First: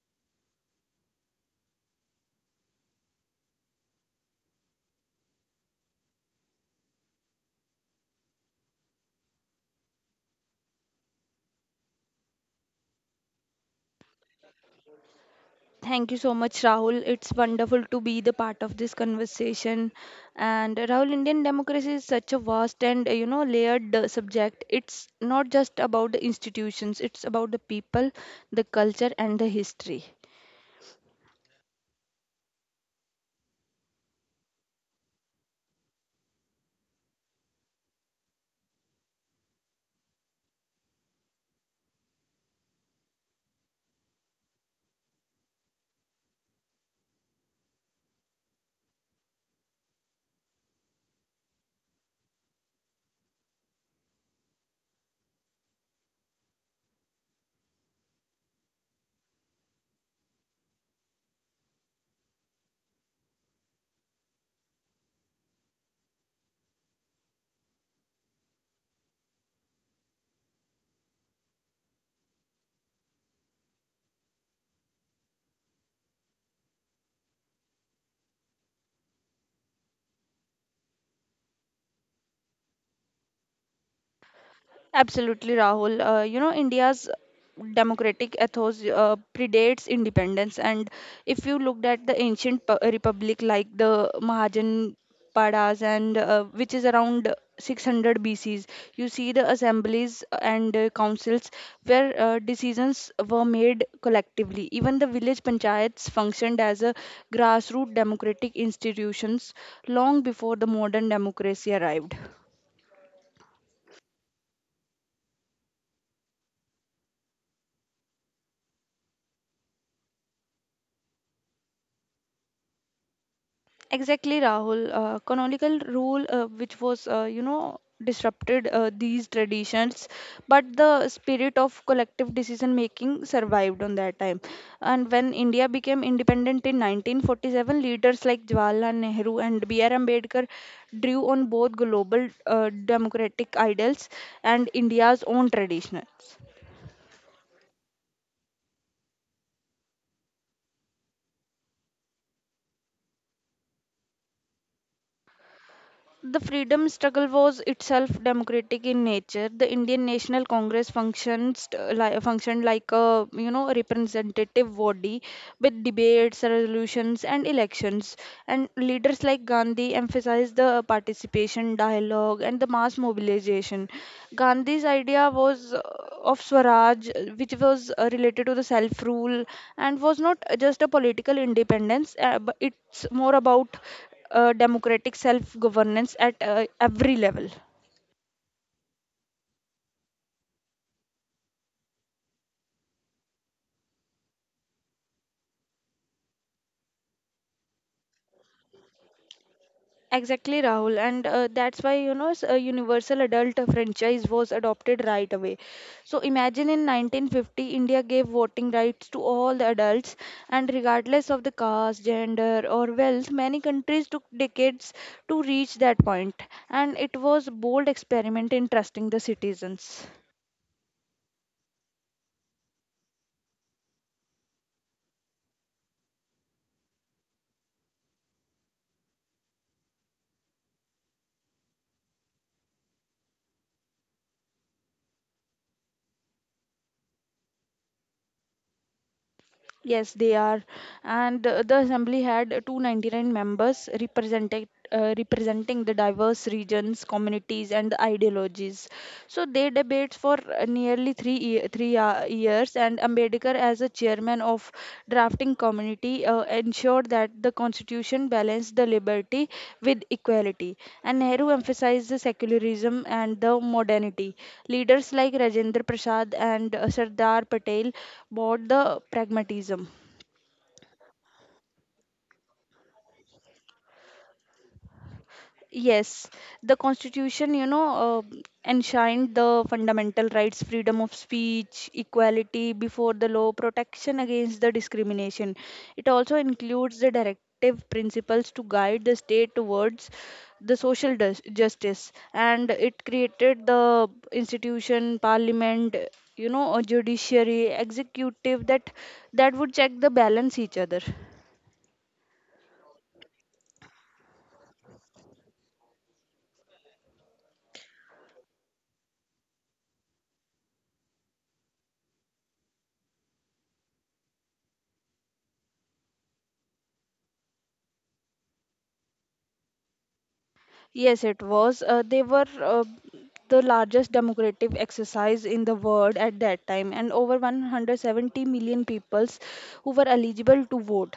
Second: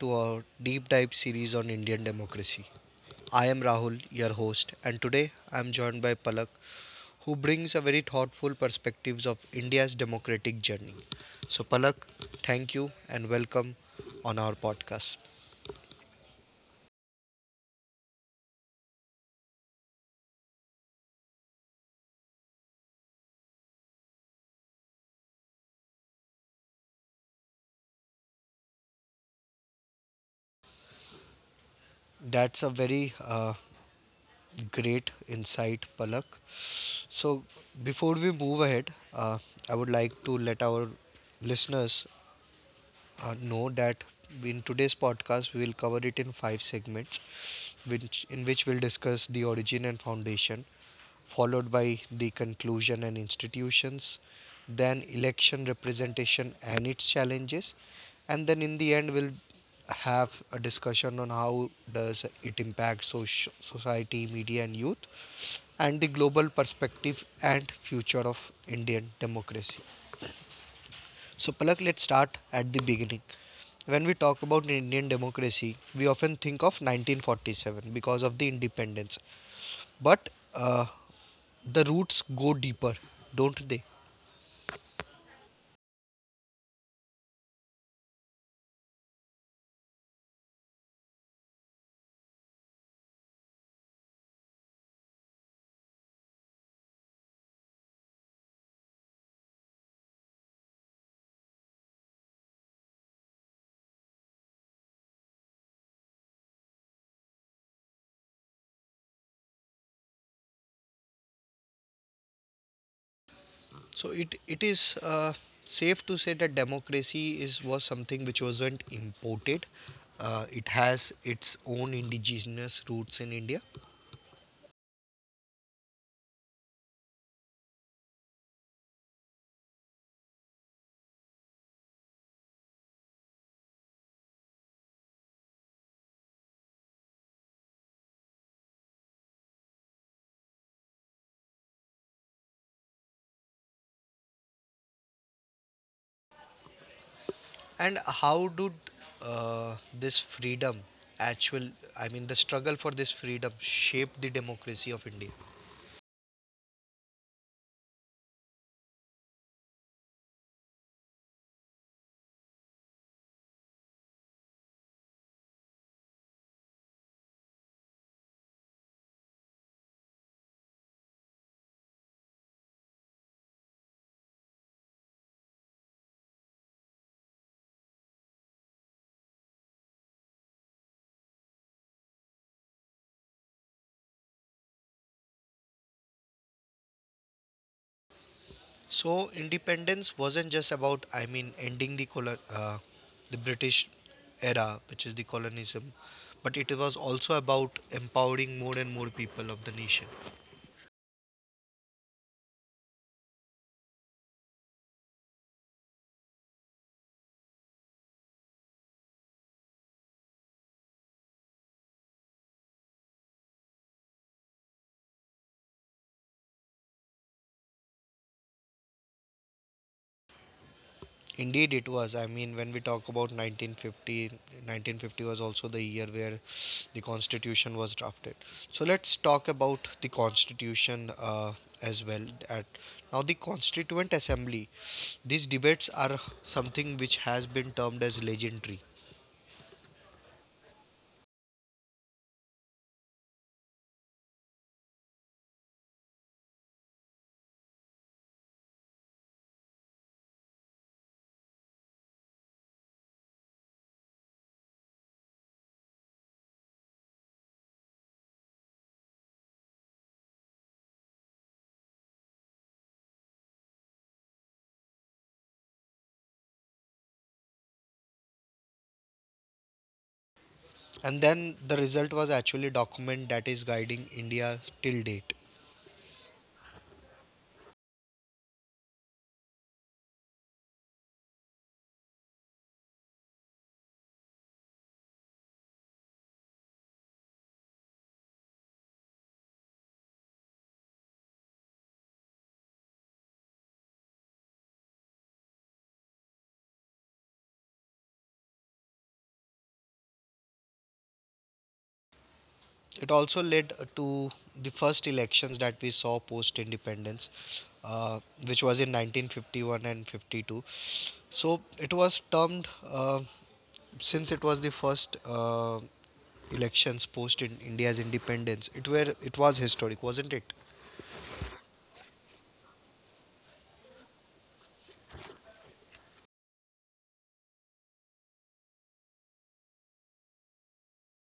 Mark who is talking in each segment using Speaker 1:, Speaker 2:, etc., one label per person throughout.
Speaker 1: to our deep dive series on Indian democracy. I am Rahul, your host, and today I am joined by Palak, who brings a very thoughtful perspectives of India's democratic journey. So Palak, thank you and welcome on our podcast.
Speaker 2: Thank you so much, Rahul. It's wonderful to be the part of this conversation. And Rahul, Indian democracy is such a vast and layered subject. It's not just about the institutions; it's about the people, the culture, and the history.
Speaker 1: That's a very great insight, Palak. So before we move ahead, I would like to let our listeners know that in today's podcast we will cover it in five segments which in which we'll discuss the origin and foundation, followed by the conclusion and institutions, then election representation and its challenges, and then in the end we'll have a discussion on how does it impact society, media and youth, and the global perspective and future of indian democracy. So, Palak, let's start at the beginning. When we talk about Indian democracy, we often think of 1947 because of the independence. But the roots go deeper, don't they?
Speaker 2: Absolutely, Rahul. India's democratic ethos predates independence. And if you looked at the ancient republic like the Mahajan Padas, and which is around 600 BCs, you see the assemblies and councils where decisions were made collectively. Even the village panchayats functioned as a grassroots democratic institutions long before the modern democracy arrived.
Speaker 1: So, it is safe to say that democracy is was something which wasn't imported. It has its own indigenous roots in India.
Speaker 2: Exactly, Rahul. Canonical rule, which was, you know, disrupted these traditions, but the spirit of collective decision making survived on that time. And when India became independent in 1947, leaders like Jawaharlal Nehru and B.R. Ambedkar drew on both global democratic ideals and India's own tradition.
Speaker 1: And how did this freedom, actual, I mean, the struggle for this freedom, shape the democracy of India?
Speaker 2: The freedom struggle was itself democratic in nature. The Indian National Congress functioned like a representative body with debates, resolutions, and elections. And leaders like Gandhi emphasized the participation, dialogue, and the mass mobilization. Gandhi's idea was of Swaraj, which was related to the self rule and was not just a political independence, but it's more about democratic self governance at every level.
Speaker 1: So independence wasn't just about, I mean, ending the the British era, which is the colonialism, but it was also about empowering more and more people of the nation.
Speaker 2: Exactly, Rahul, and that's why a universal adult franchise was adopted right away. So imagine in 1950, India gave voting rights to all the adults, and regardless of the caste, gender, or wealth, many countries took decades to reach that point, and it was bold experiment in trusting the citizens.
Speaker 1: Indeed, it was. I mean, when we talk about nineteen fifty, was also the year where the Constitution was drafted. So let's talk about the Constitution as well. At the Constituent Assembly. These debates are something which has been termed as legendary.
Speaker 2: Yes, they are. And the assembly had 299 members representing the diverse regions, communities, and ideologies. So they debates for nearly three years, and Ambedkar, as a chairman of drafting community ensured that the constitution balanced the liberty with equality. And Nehru emphasized the secularism and the modernity. Leaders like Rajendra Prasad and Sardar Patel brought the pragmatism.
Speaker 1: And then the result was actually a document that is guiding india till date.
Speaker 2: Yes, the Constitution, enshrined the fundamental rights, freedom of speech, equality before the law, protection against the discrimination. It also includes the directive principles to guide the state towards the justice, and it created the institution, parliament, a judiciary, executive that would check the balance each other.
Speaker 1: It also led to the first elections that we saw post independence, uh, which was in 1951 and 52. So it was termed, uh, since it was the first elections post in india's independence, it was historic, wasn't it?
Speaker 2: Yes, it was. They were the largest democratic exercise in the world at that time, and over 170 million peoples who were eligible to vote.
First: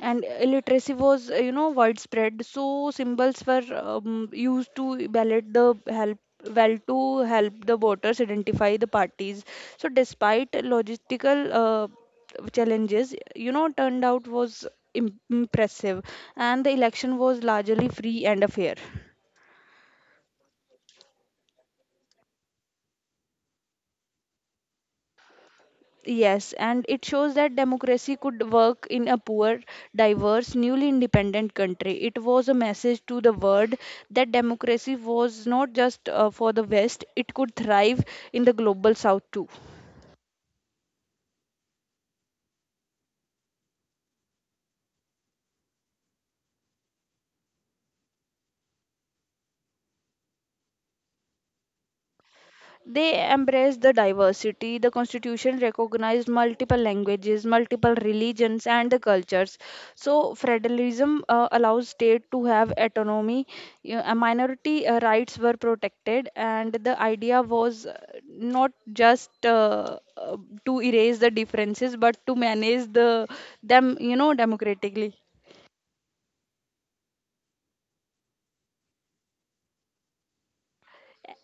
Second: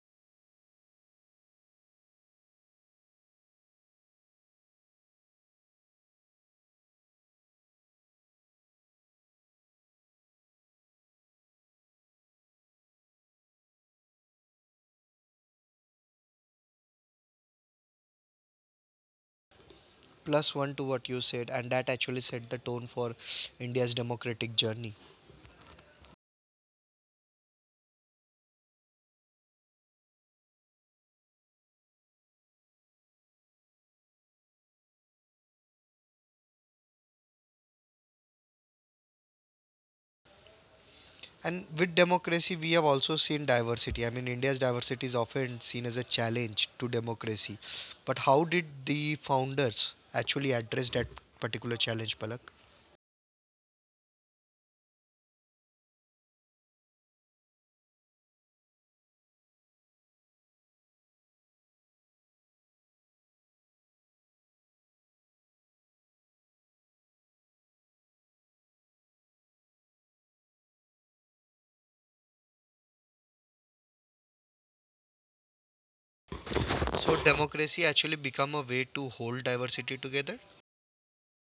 Speaker 2: And illiteracy was, widespread. So symbols were used to ballot the help well to help the voters identify the parties. So despite logistical challenges, turned out was impressive, and the election was largely free and fair.
Speaker 1: Plus one to what you said, and that actually set the tone for india's democratic journey.
Speaker 2: Yes, and it shows that democracy could work in a poor, diverse, newly independent country. It was a message to the world that democracy was not just for the West, it could thrive in the global South too.
Speaker 1: And with democracy, we have also seen diversity. I mean, India's diversity is often seen as a challenge to democracy. But how did the founders actually address that particular challenge, Palak?
Speaker 2: They embrace the diversity. The constitution recognized multiple languages, multiple religions, and the cultures. So, federalism allows state to have autonomy. Minority rights were protected, and the idea was not just to erase the differences, but to manage the them, democratically.
Speaker 1: So, democracy actually become a way to hold diversity together.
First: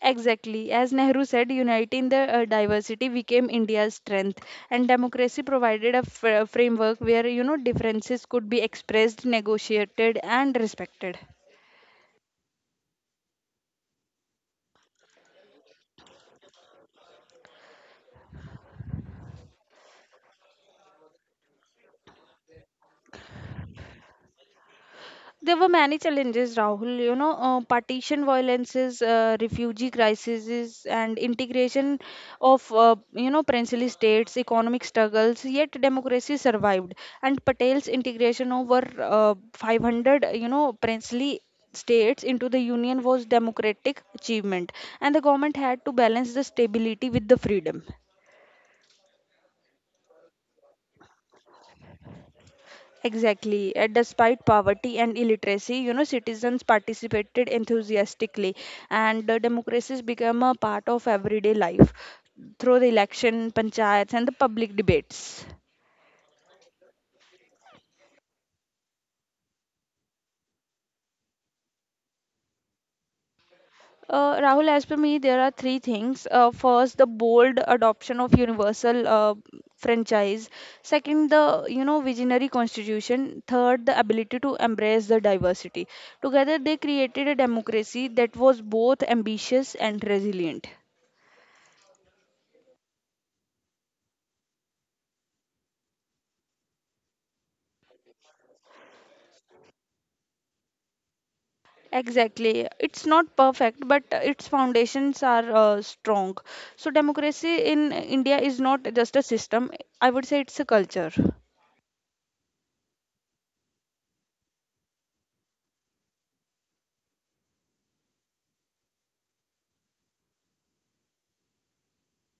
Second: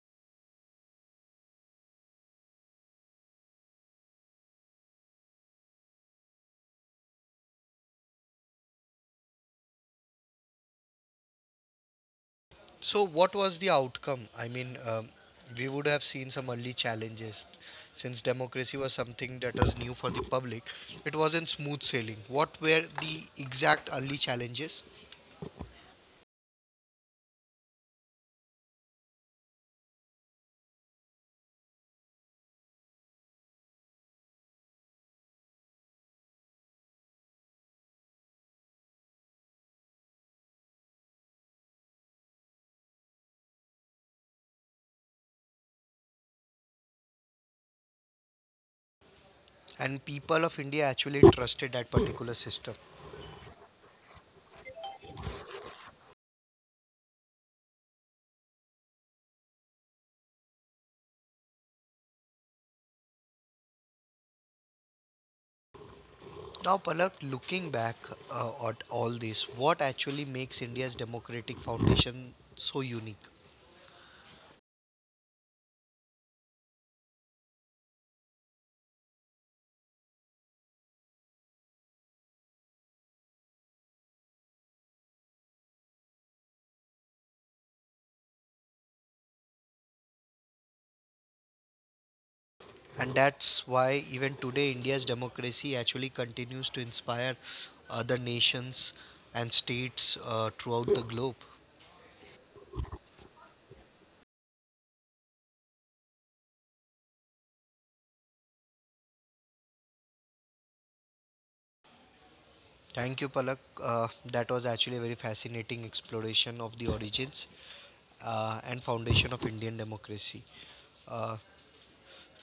Speaker 2: Exactly. As Nehru said, uniting the diversity became India's strength, and democracy provided a framework where differences could be expressed, negotiated, and respected.
Speaker 1: So, what was the outcome? I mean, we would have seen some early challenges. Since democracy was something that was new for the public, it wasn't smooth sailing. What were the exact early challenges?
Speaker 2: There were many challenges, Rahul. Partition violences, refugee crises, and integration of, princely states, economic struggles, yet democracy survived. And Patel's integration over 500, princely states into the union was democratic achievement and the government had to balance the stability with the freedom.
Speaker 1: And people of India actually trusted that particular system.
Speaker 2: Exactly. And despite poverty and illiteracy, citizens participated enthusiastically, and democracies became a part of everyday life through the election, panchayats, and the public debates.
Speaker 1: Now, Palak, looking back at all this, what actually makes India's democratic foundation so unique?
Speaker 2: Rahul, as per me, there are three things. First, the bold adoption of universal franchise. Second, the visionary constitution. Third, the ability to embrace the diversity. Together, they created a democracy that was both ambitious and resilient.
Speaker 1: And that's why even today India's democracy actually continues to inspire other nations and states throughout the globe.
Speaker 2: Exactly. It's not perfect, but its foundations are strong. So, democracy in India is not just a system, I would say it's a culture.
Speaker 1: Thank you, Palak. That was actually a very fascinating exploration of the origins and foundation of Indian democracy. Uh,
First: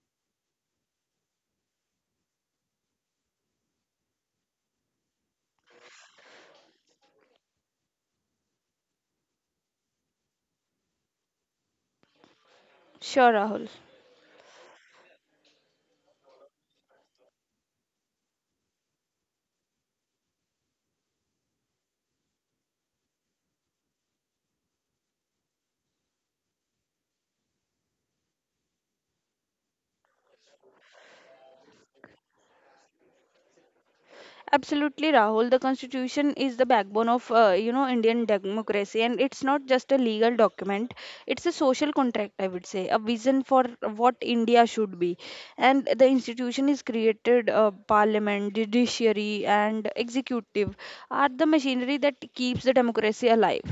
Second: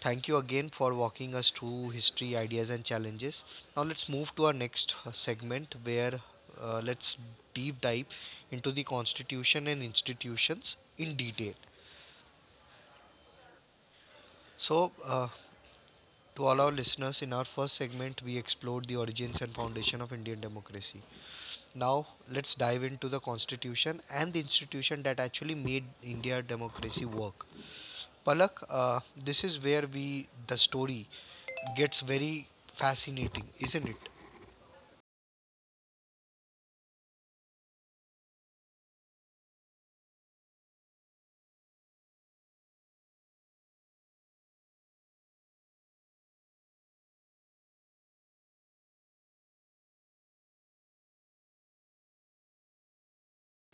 Speaker 1: Thank you again for walking us through history, ideas, and challenges. Now, let's move to our next segment where let's deep dive into the constitution and institutions in detail.
Speaker 2: Sure, Rahul.
Speaker 1: So, to all our listeners, in our first segment, we explored the origins and foundation of Indian democracy. Now, let's dive into the constitution and the institution that actually made India democracy work. Palak, this is where we the story gets very fascinating, isn't it?
Speaker 2: Absolutely, Rahul. The Constitution is the backbone of Indian democracy, and it's not just a legal document; it's a social contract, I would say, a vision for what India should be. And the institution is created. Parliament, judiciary, and executive are the machinery that keeps the democracy alive.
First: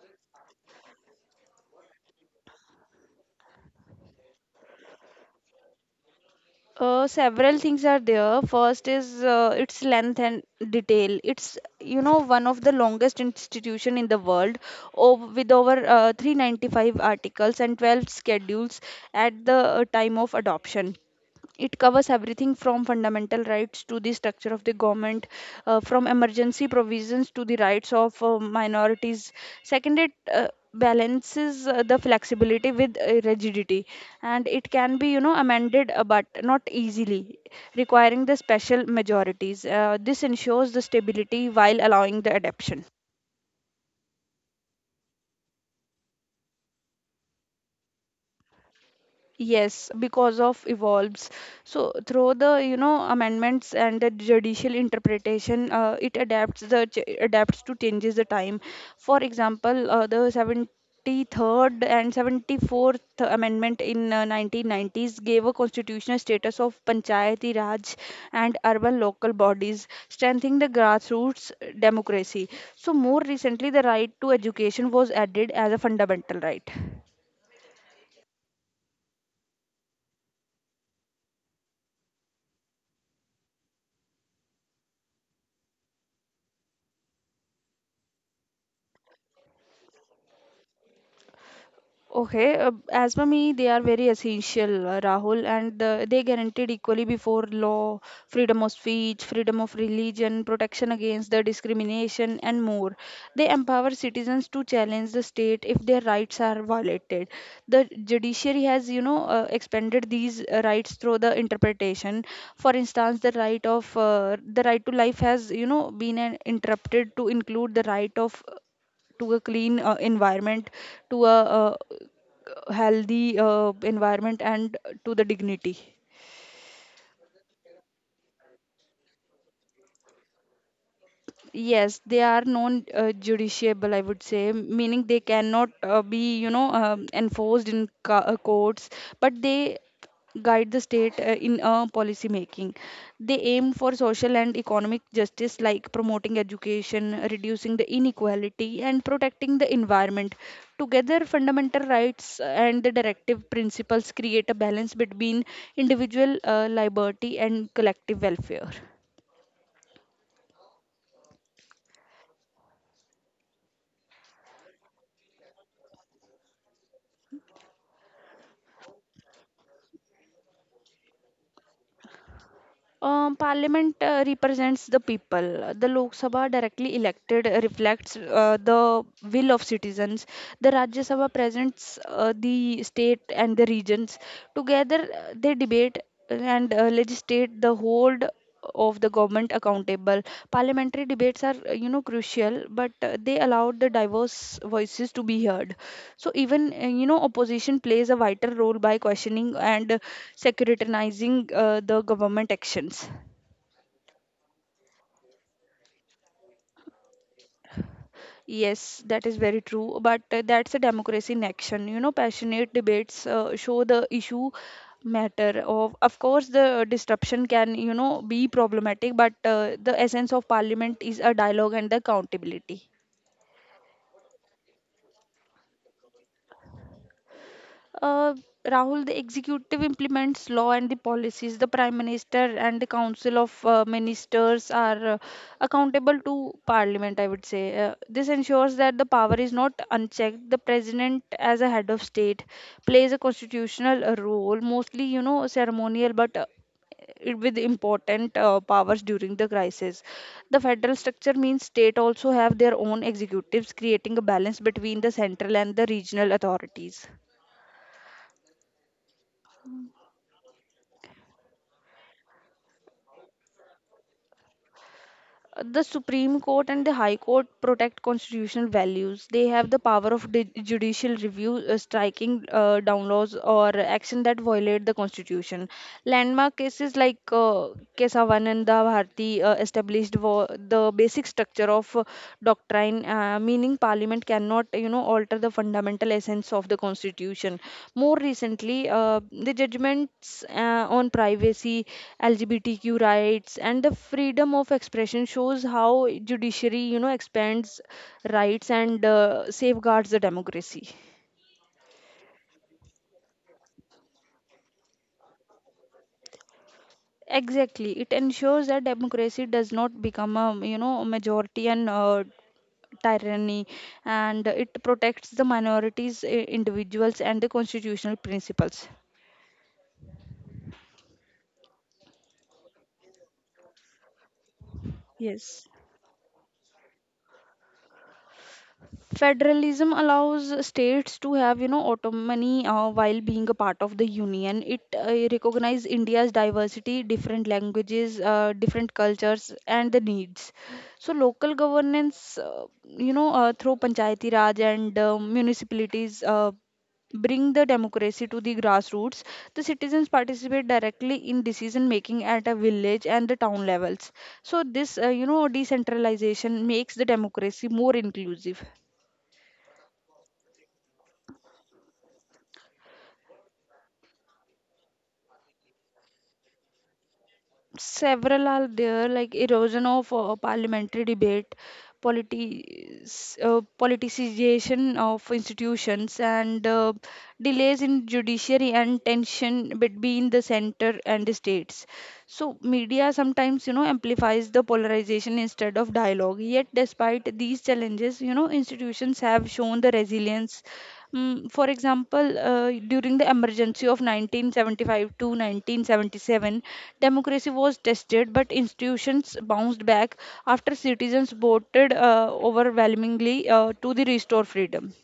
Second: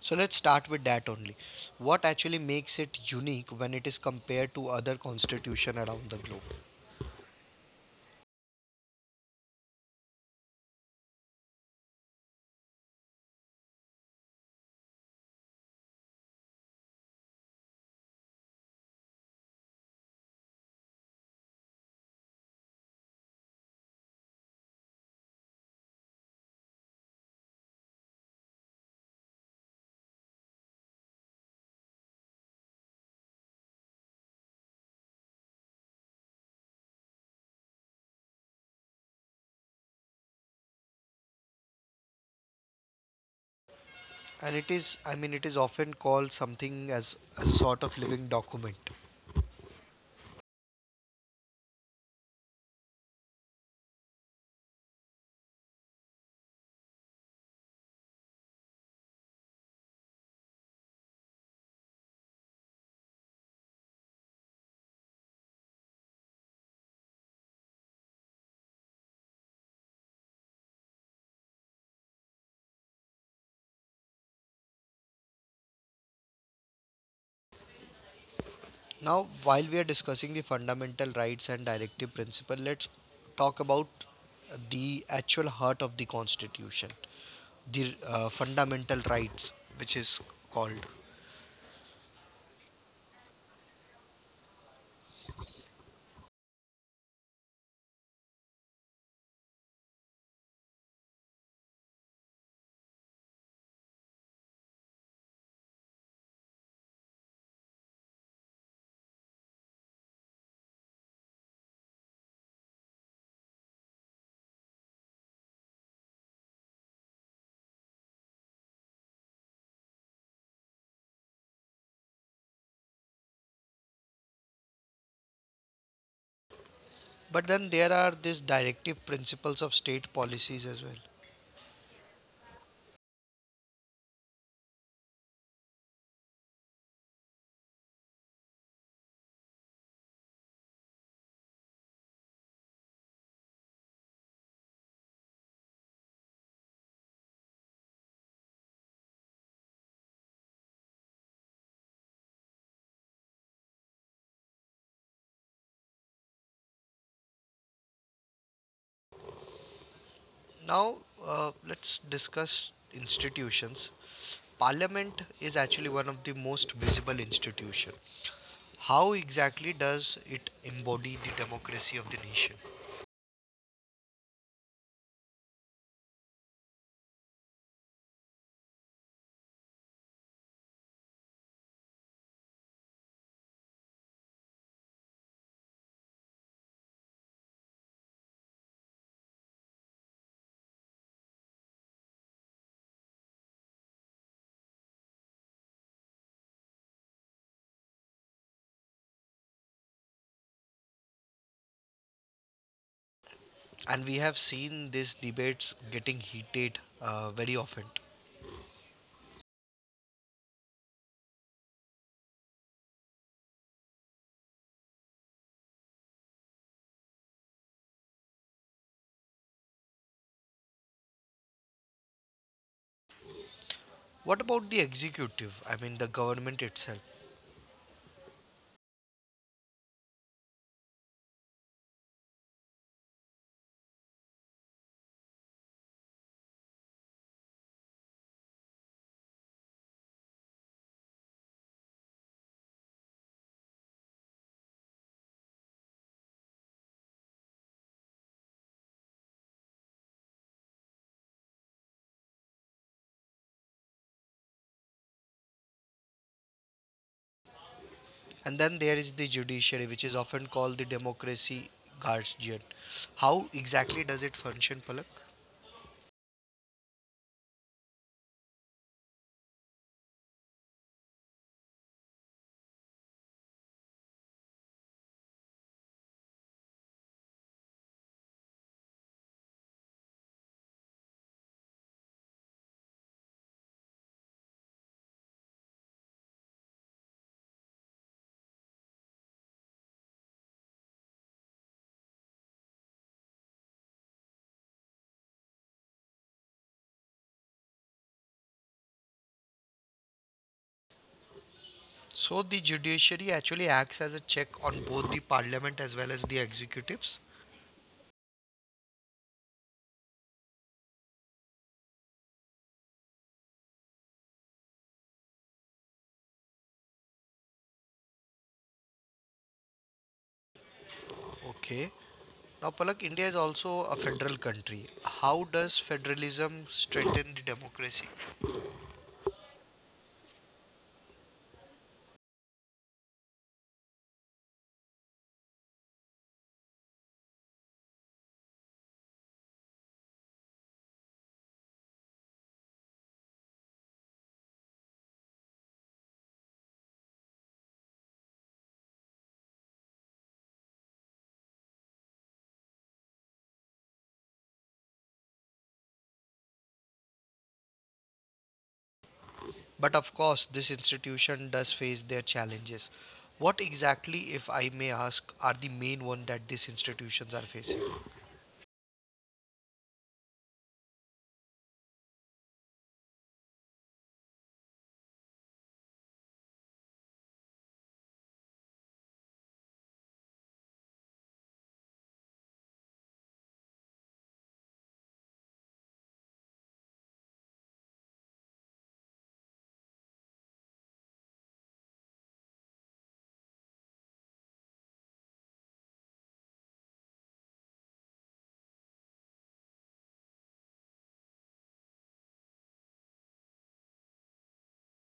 Speaker 1: So let's start with that only. What actually makes it unique when it is compared to other constitution around the globe?
Speaker 2: Several things are there. First is its length and detail. It's one of the longest institution in the world, with over 395 articles and 12 schedules at the time of adoption. It covers everything from fundamental rights to the structure of the government, from emergency provisions to the rights of minorities. Second, it balances the flexibility with rigidity and it can be amended but not easily, requiring the special majorities. This ensures the stability while allowing the adaptation.
Speaker 1: And it is, I mean, it is often called something as a sort of living document.
Speaker 2: Yes, because of evolves. So through the amendments and the judicial interpretation, it adapts to changes the time. For example, the 73rd and 74th Amendment in 1990s gave a constitutional status of Panchayati Raj and urban local bodies, strengthening the grassroots democracy. So more recently, the right to education was added as a fundamental right.
Speaker 1: Now, while we are discussing the fundamental rights and directive principle, let's talk about the actual heart of the constitution, the fundamental rights, which is called.
Speaker 2: Okay, as per me, they are very essential, Rahul, and they guaranteed equally before law, freedom of speech, freedom of religion, protection against the discrimination, and more. They empower citizens to challenge the state if their rights are violated. The judiciary has, expanded these rights through the interpretation. For instance, the right to life has, been interrupted to include the right of to a clean environment to a, healthy environment and to the dignity.
Speaker 1: But then there are these directive principles of state policies as well.
Speaker 2: Yes, they are non-judiciable, I would say, meaning they cannot be, enforced in co courts, but they guide the state in policy making. They aim for social and economic justice, like promoting education, reducing the inequality, and protecting the environment. Together, fundamental rights and the directive principles create a balance between individual liberty and collective welfare.
Speaker 1: Now, let's discuss institutions. Parliament is actually one of the most visible institution. How exactly does it embody the democracy of the nation?
Speaker 2: Parliament represents the people. The Lok Sabha, directly elected, reflects the will of citizens. The Rajya Sabha presents the state and the regions. Together, they debate and legislate the whole of the government accountable. Parliamentary debates are, crucial, but they allow the diverse voices to be heard. So even opposition plays a vital role by questioning and securitizing the government actions.
Speaker 1: And we have seen these debates getting heated very often.
Speaker 2: Yes, that is very true, but that's a democracy in action. Passionate debates show the issue matter. Of course, the disruption can be problematic, but the essence of parliament is a dialogue and the accountability.
Speaker 1: What about the executive? I mean, the government itself.
Speaker 2: Uh, Rahul, the executive implements law and the policies. The prime minister and the council of ministers are accountable to parliament, I would say. This ensures that the power is not unchecked. The president, as a head of state, plays a constitutional role, mostly, ceremonial, but with important powers during the crisis. The federal structure means state also have their own executives, creating a balance between the central and the regional authorities.
Speaker 1: And then there is the judiciary, which is often called the democracy guardian. How exactly does it function, Palak?
Speaker 2: The supreme court and the high court protect constitutional values. They have the power of judicial review, striking down laws or action that violate the constitution. Landmark cases like Kesavanan and the Bharti the basic structure of doctrine, meaning parliament cannot alter the fundamental essence of the constitution. More recently, the judgments on privacy, LGBTQ rights, and the freedom of expression shows how judiciary expands rights and safeguards the democracy.
Speaker 1: So the judiciary actually acts as a check on both the parliament as well as the executives.
Speaker 2: Exactly, it ensures that democracy does not become a a majority and tyranny, and it protects the minorities, individuals, and the constitutional principles.
Speaker 1: Okay. Now, Palak, India is also a federal country. How
Speaker 2: Yes.
Speaker 1: does federalism strengthen the democracy?
Speaker 2: Federalism allows states to have, autonomy while being a part of the union. It recognizes India's diversity, different languages, different cultures, and the needs. So local governance, through Panchayati Raj and municipalities, bring the democracy to the grassroots. The citizens participate directly in decision making at a village and the town levels. So this, decentralization makes the democracy more inclusive.
Speaker 1: But of course, this institution does face their challenges. What exactly, if I may ask, are the main one that these institutions are facing?
Speaker 2: Several are there, like erosion of parliamentary debate, politicization of institutions, and delays in judiciary, and tension between the center and the states. So media sometimes, amplifies the polarization instead of dialogue. Yet despite these challenges, institutions have shown the resilience. Mm, for example, during the emergency of 1975 to 1977, democracy was tested, but institutions bounced back after citizens voted overwhelmingly to the restore freedom.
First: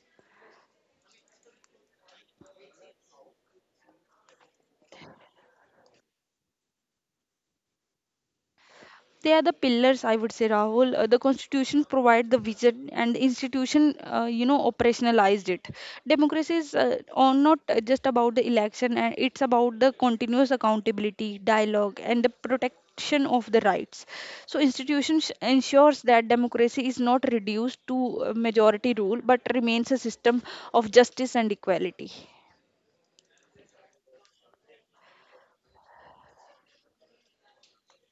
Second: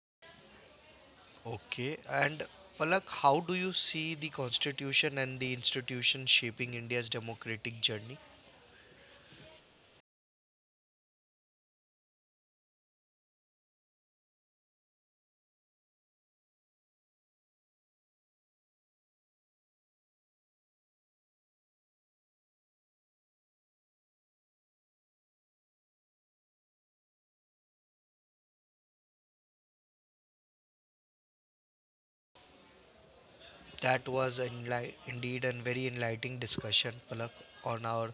Speaker 1: Okay. And Palak, how do you see the constitution and the institution shaping India's democratic journey?
Speaker 2: They are the pillars, I would say, Rahul. The constitution provide the vision, and the institution operationalized it. Democracy is on not just about the election, and it's about the continuous accountability, dialogue, and the protection of the rights. So institutions ensures that democracy is not reduced to majority rule, but remains a system of justice and equality.
Speaker 1: That was indeed a very enlightening discussion, Palak, on our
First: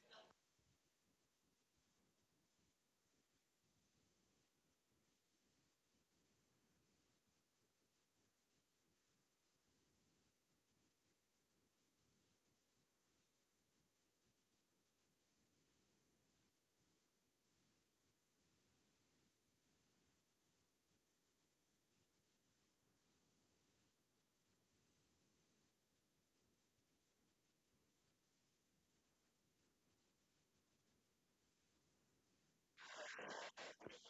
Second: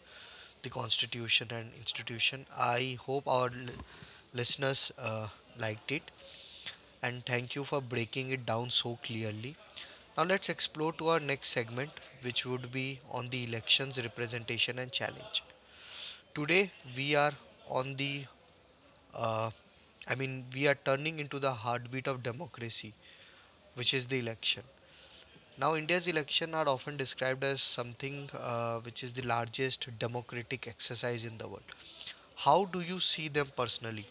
Speaker 1: the constitution and institution. I hope our listeners liked it, and thank you for breaking it down so clearly. Now let's explore to our next segment, which would be on the elections, representation, and challenge. Today we are on the, uh, I mean, we are turning into the heartbeat of democracy, which is the election. Now, India's elections are often described as something which is the largest democratic exercise in the world. How do you see them personally?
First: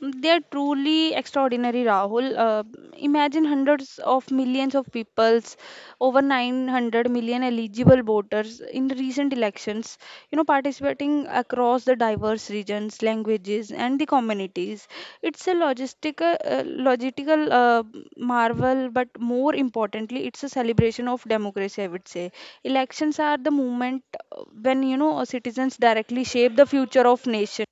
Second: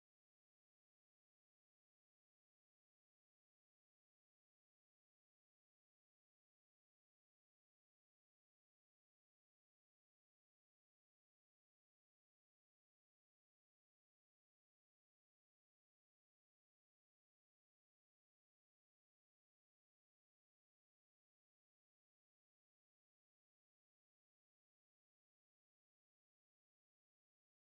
Speaker 2: They're truly extraordinary, Rahul. Imagine hundreds of millions of peoples, over 900 million eligible voters in recent elections, participating across the diverse regions, languages, and the communities. It's a logistical marvel, but more importantly, it's a celebration of democracy, I would say. Elections are the moment when, citizens directly shape the future of nation.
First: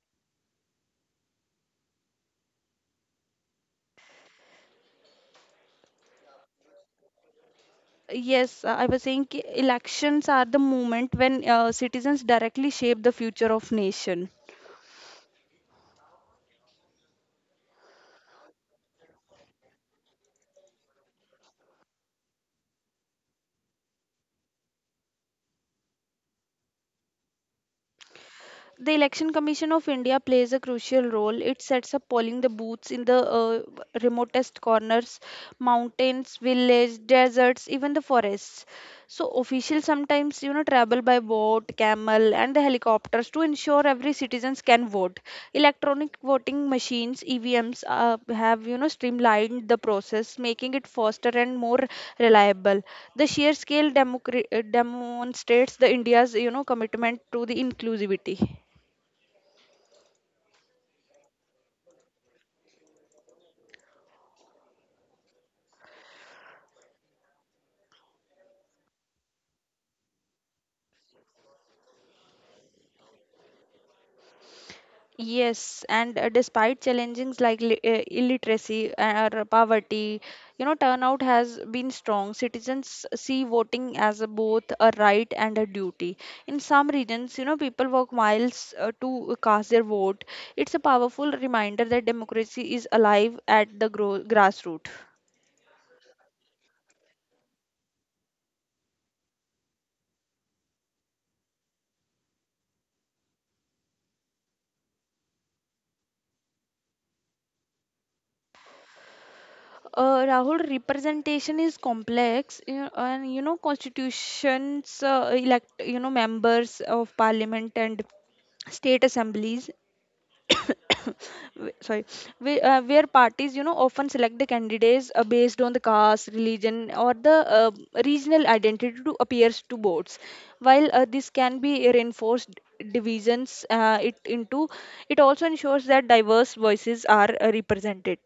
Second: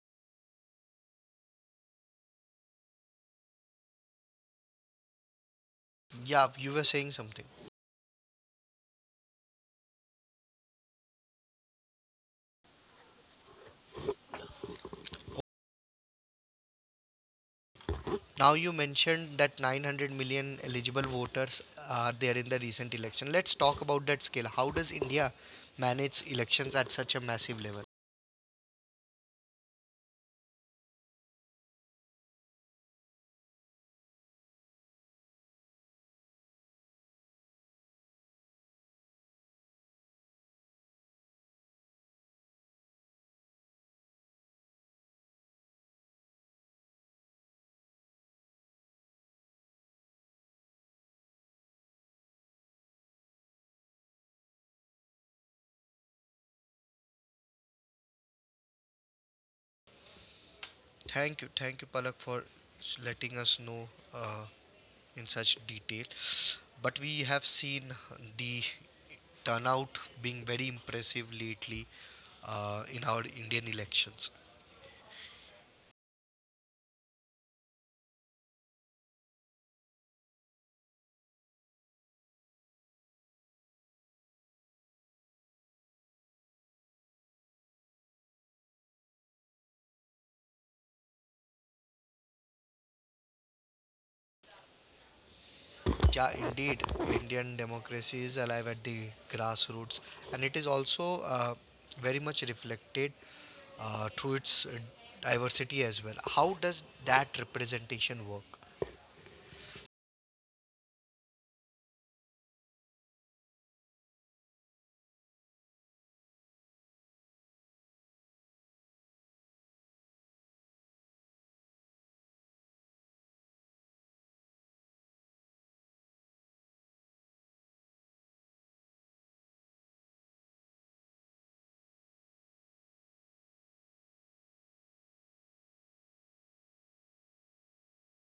Speaker 1: Yeah, you were saying something.
Speaker 2: Yes, I was saying ki elections are the moment when citizens directly shape the future of nation.
Speaker 1: Now you mentioned that 900 million eligible voters are there in the recent election. Let's talk about that scale. How does India manage elections at such a massive level?
Speaker 2: The Election Commission of India plays a crucial role. It sets up polling the booths in the remotest corners, mountains, villages, deserts, even the forests. So officials sometimes, travel by boat, camel, and the helicopters to ensure every citizens can vote. Electronic voting machines (EVMs) have, streamlined the process, making it faster and more reliable. The sheer scale demonstrates the India's, commitment to the inclusivity.
Speaker 1: Thank you, Palak, for letting us know uh, in such detail, but we have seen the turnout being very impressive lately in our Indian elections.
Speaker 2: Yes, and despite challenges like illiteracy or poverty, turnout has been strong. Citizens see voting as a both a right and a duty. In some regions, people walk miles to cast their vote. It's a powerful reminder that democracy is alive at the gro grassroots.
Speaker 1: Yeah, indeed, Indian democracy is alive at the grassroots, and it is also very much reflected through its diversity as well. How does that representation work?
Speaker 2: Rahul, representation is complex, and constitutions elect, members of parliament and state assemblies. Sorry, where parties, often select the candidates based on the caste, religion, or the regional identity to appears to votes. While this can be reinforced divisions it into, it also ensures that diverse voices are represented,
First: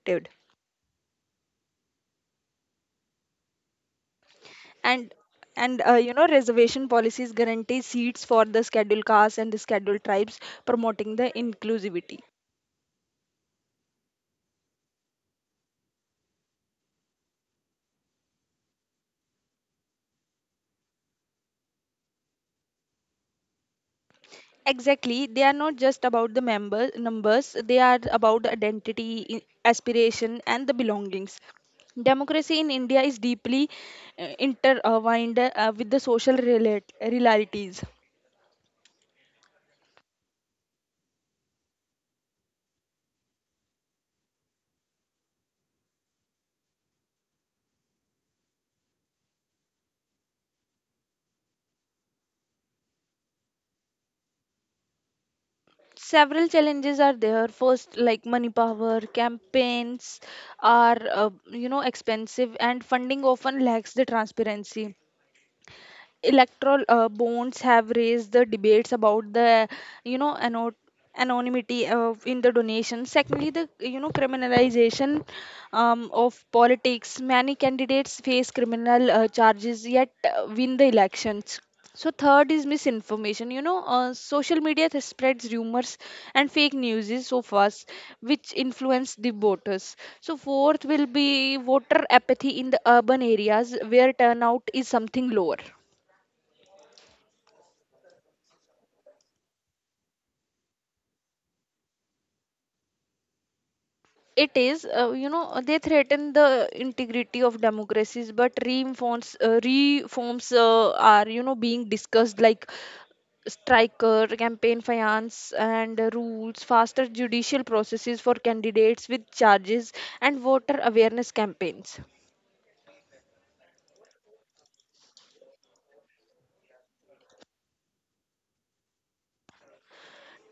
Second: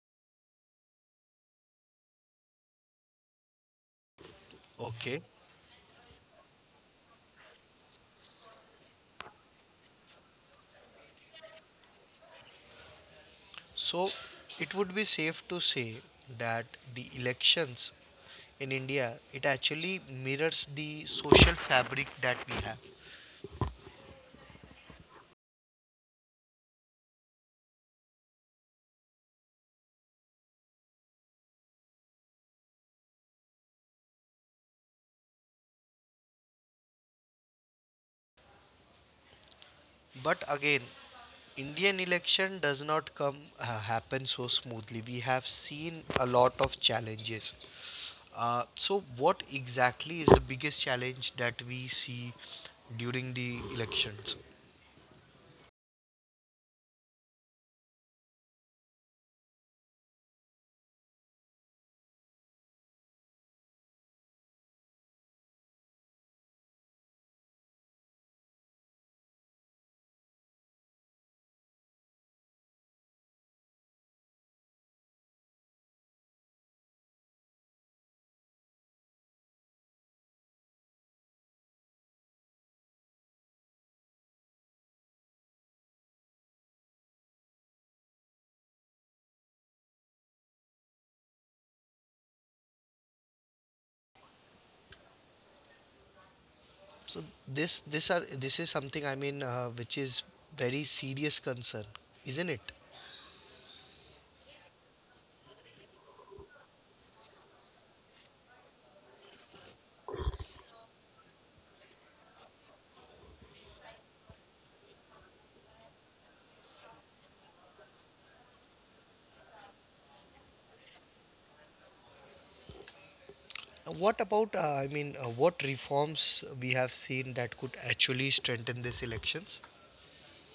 Speaker 1: Okay.
Speaker 2: and and reservation policies guarantee seats for the scheduled castes and the scheduled tribes, promoting the inclusivity.
Speaker 1: So it would be safe to say that the elections in India it actually mirrors the social fabric that we have.
Speaker 2: Exactly. They are not just about the member numbers, they are about the identity, aspiration, and the belongings. Democracy in India is deeply intertwined with the social realities.
Speaker 1: But again, Indian election does not come happen so smoothly. We have seen a lot of challenges. So what exactly is the biggest challenge that we see during the elections?
Speaker 2: Several challenges are there. First, like money power, campaigns are expensive, and funding often lacks the transparency. Electoral bonds have raised the debates about the, you know ano- anonymity of in the donation. Secondly, the, criminalization of politics, many candidates face criminal charges yet win the elections. So third is misinformation, social media that spreads rumors and fake news is so fast, which influence the voters. So fourth will be voter apathy in the urban areas where turnout is something lower.
Speaker 1: So this is something, I mean which is very serious concern, isn't it?
Speaker 2: It is, they threaten the integrity of democracies, but reforms are, being discussed, like striker, campaign finance, and rules, faster judicial processes for candidates with charges, and voter awareness campaigns.
Speaker 1: What about, I mean, what reforms we have seen that could actually strengthen these elections?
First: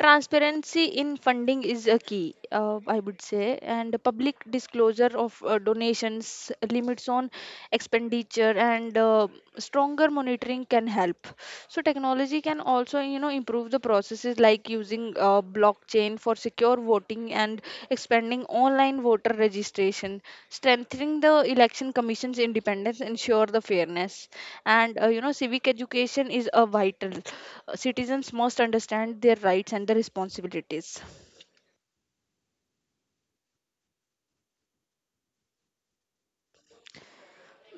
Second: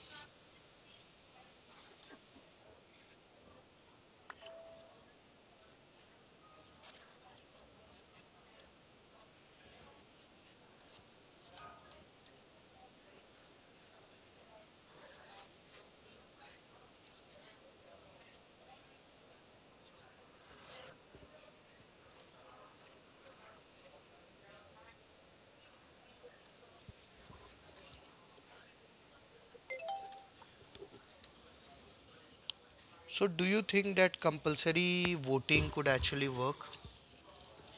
Speaker 2: Transparency in funding is a key, I would say, and public disclosure of donations, limits on expenditure, and stronger monitoring can help. So technology can also, improve the processes, like using blockchain for secure voting and expanding online voter registration. Strengthening the election commission's independence, ensure the fairness, and civic education is a vital. Citizens must understand their rights and their responsibilities.
Speaker 1: So, do you think that compulsory voting could actually work?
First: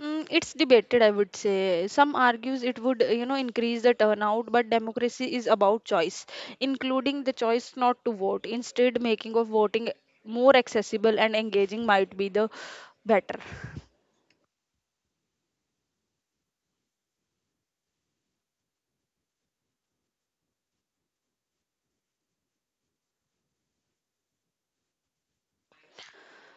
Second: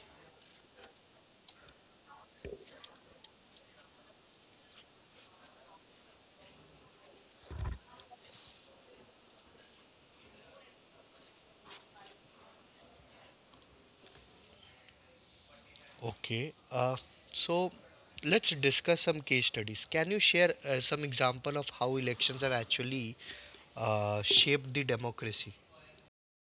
Speaker 2: Mm, it's debated, I would say. Some argues it would, increase the turnout, but democracy is about choice, including the choice not to vote. Instead, making of voting more accessible and engaging might be the better.
Speaker 1: Okay. So, let's discuss some case studies. Can you share some example of how elections have actually shaped the democracy?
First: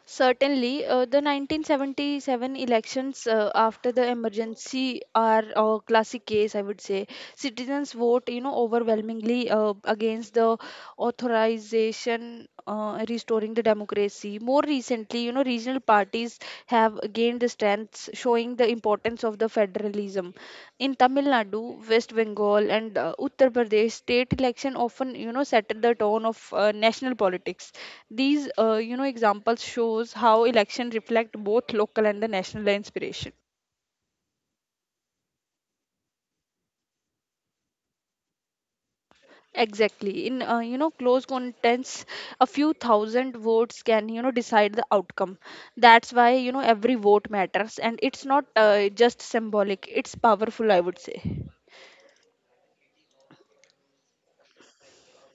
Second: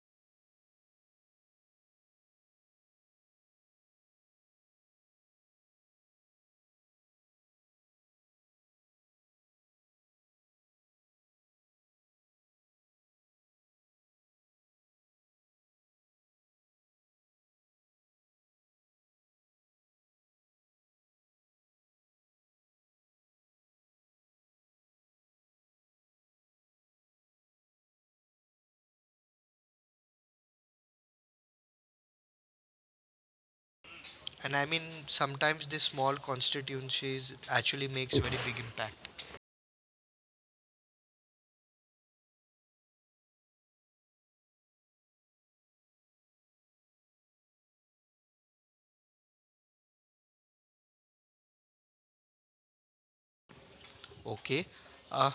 Speaker 2: Certainly, the 1977 elections after the emergency are a classic case, I would say. Citizens vote, overwhelmingly against the authorization restoring the democracy. More recently, regional parties have gained the strength, showing the importance of the federalism. In Tamil Nadu, West Bengal, and Uttar Pradesh, state election often, set the tone of national politics. These, examples shows how election reflect both local and the national inspiration.
Speaker 1: And I mean, sometimes the small constituencies actually makes very big impact.
Speaker 2: Exactly. In close contests, a few thousand votes can, decide the outcome. That's why, every vote matters, and it's not just symbolic. It's powerful, I would say.
Speaker 1: Okay. Uh,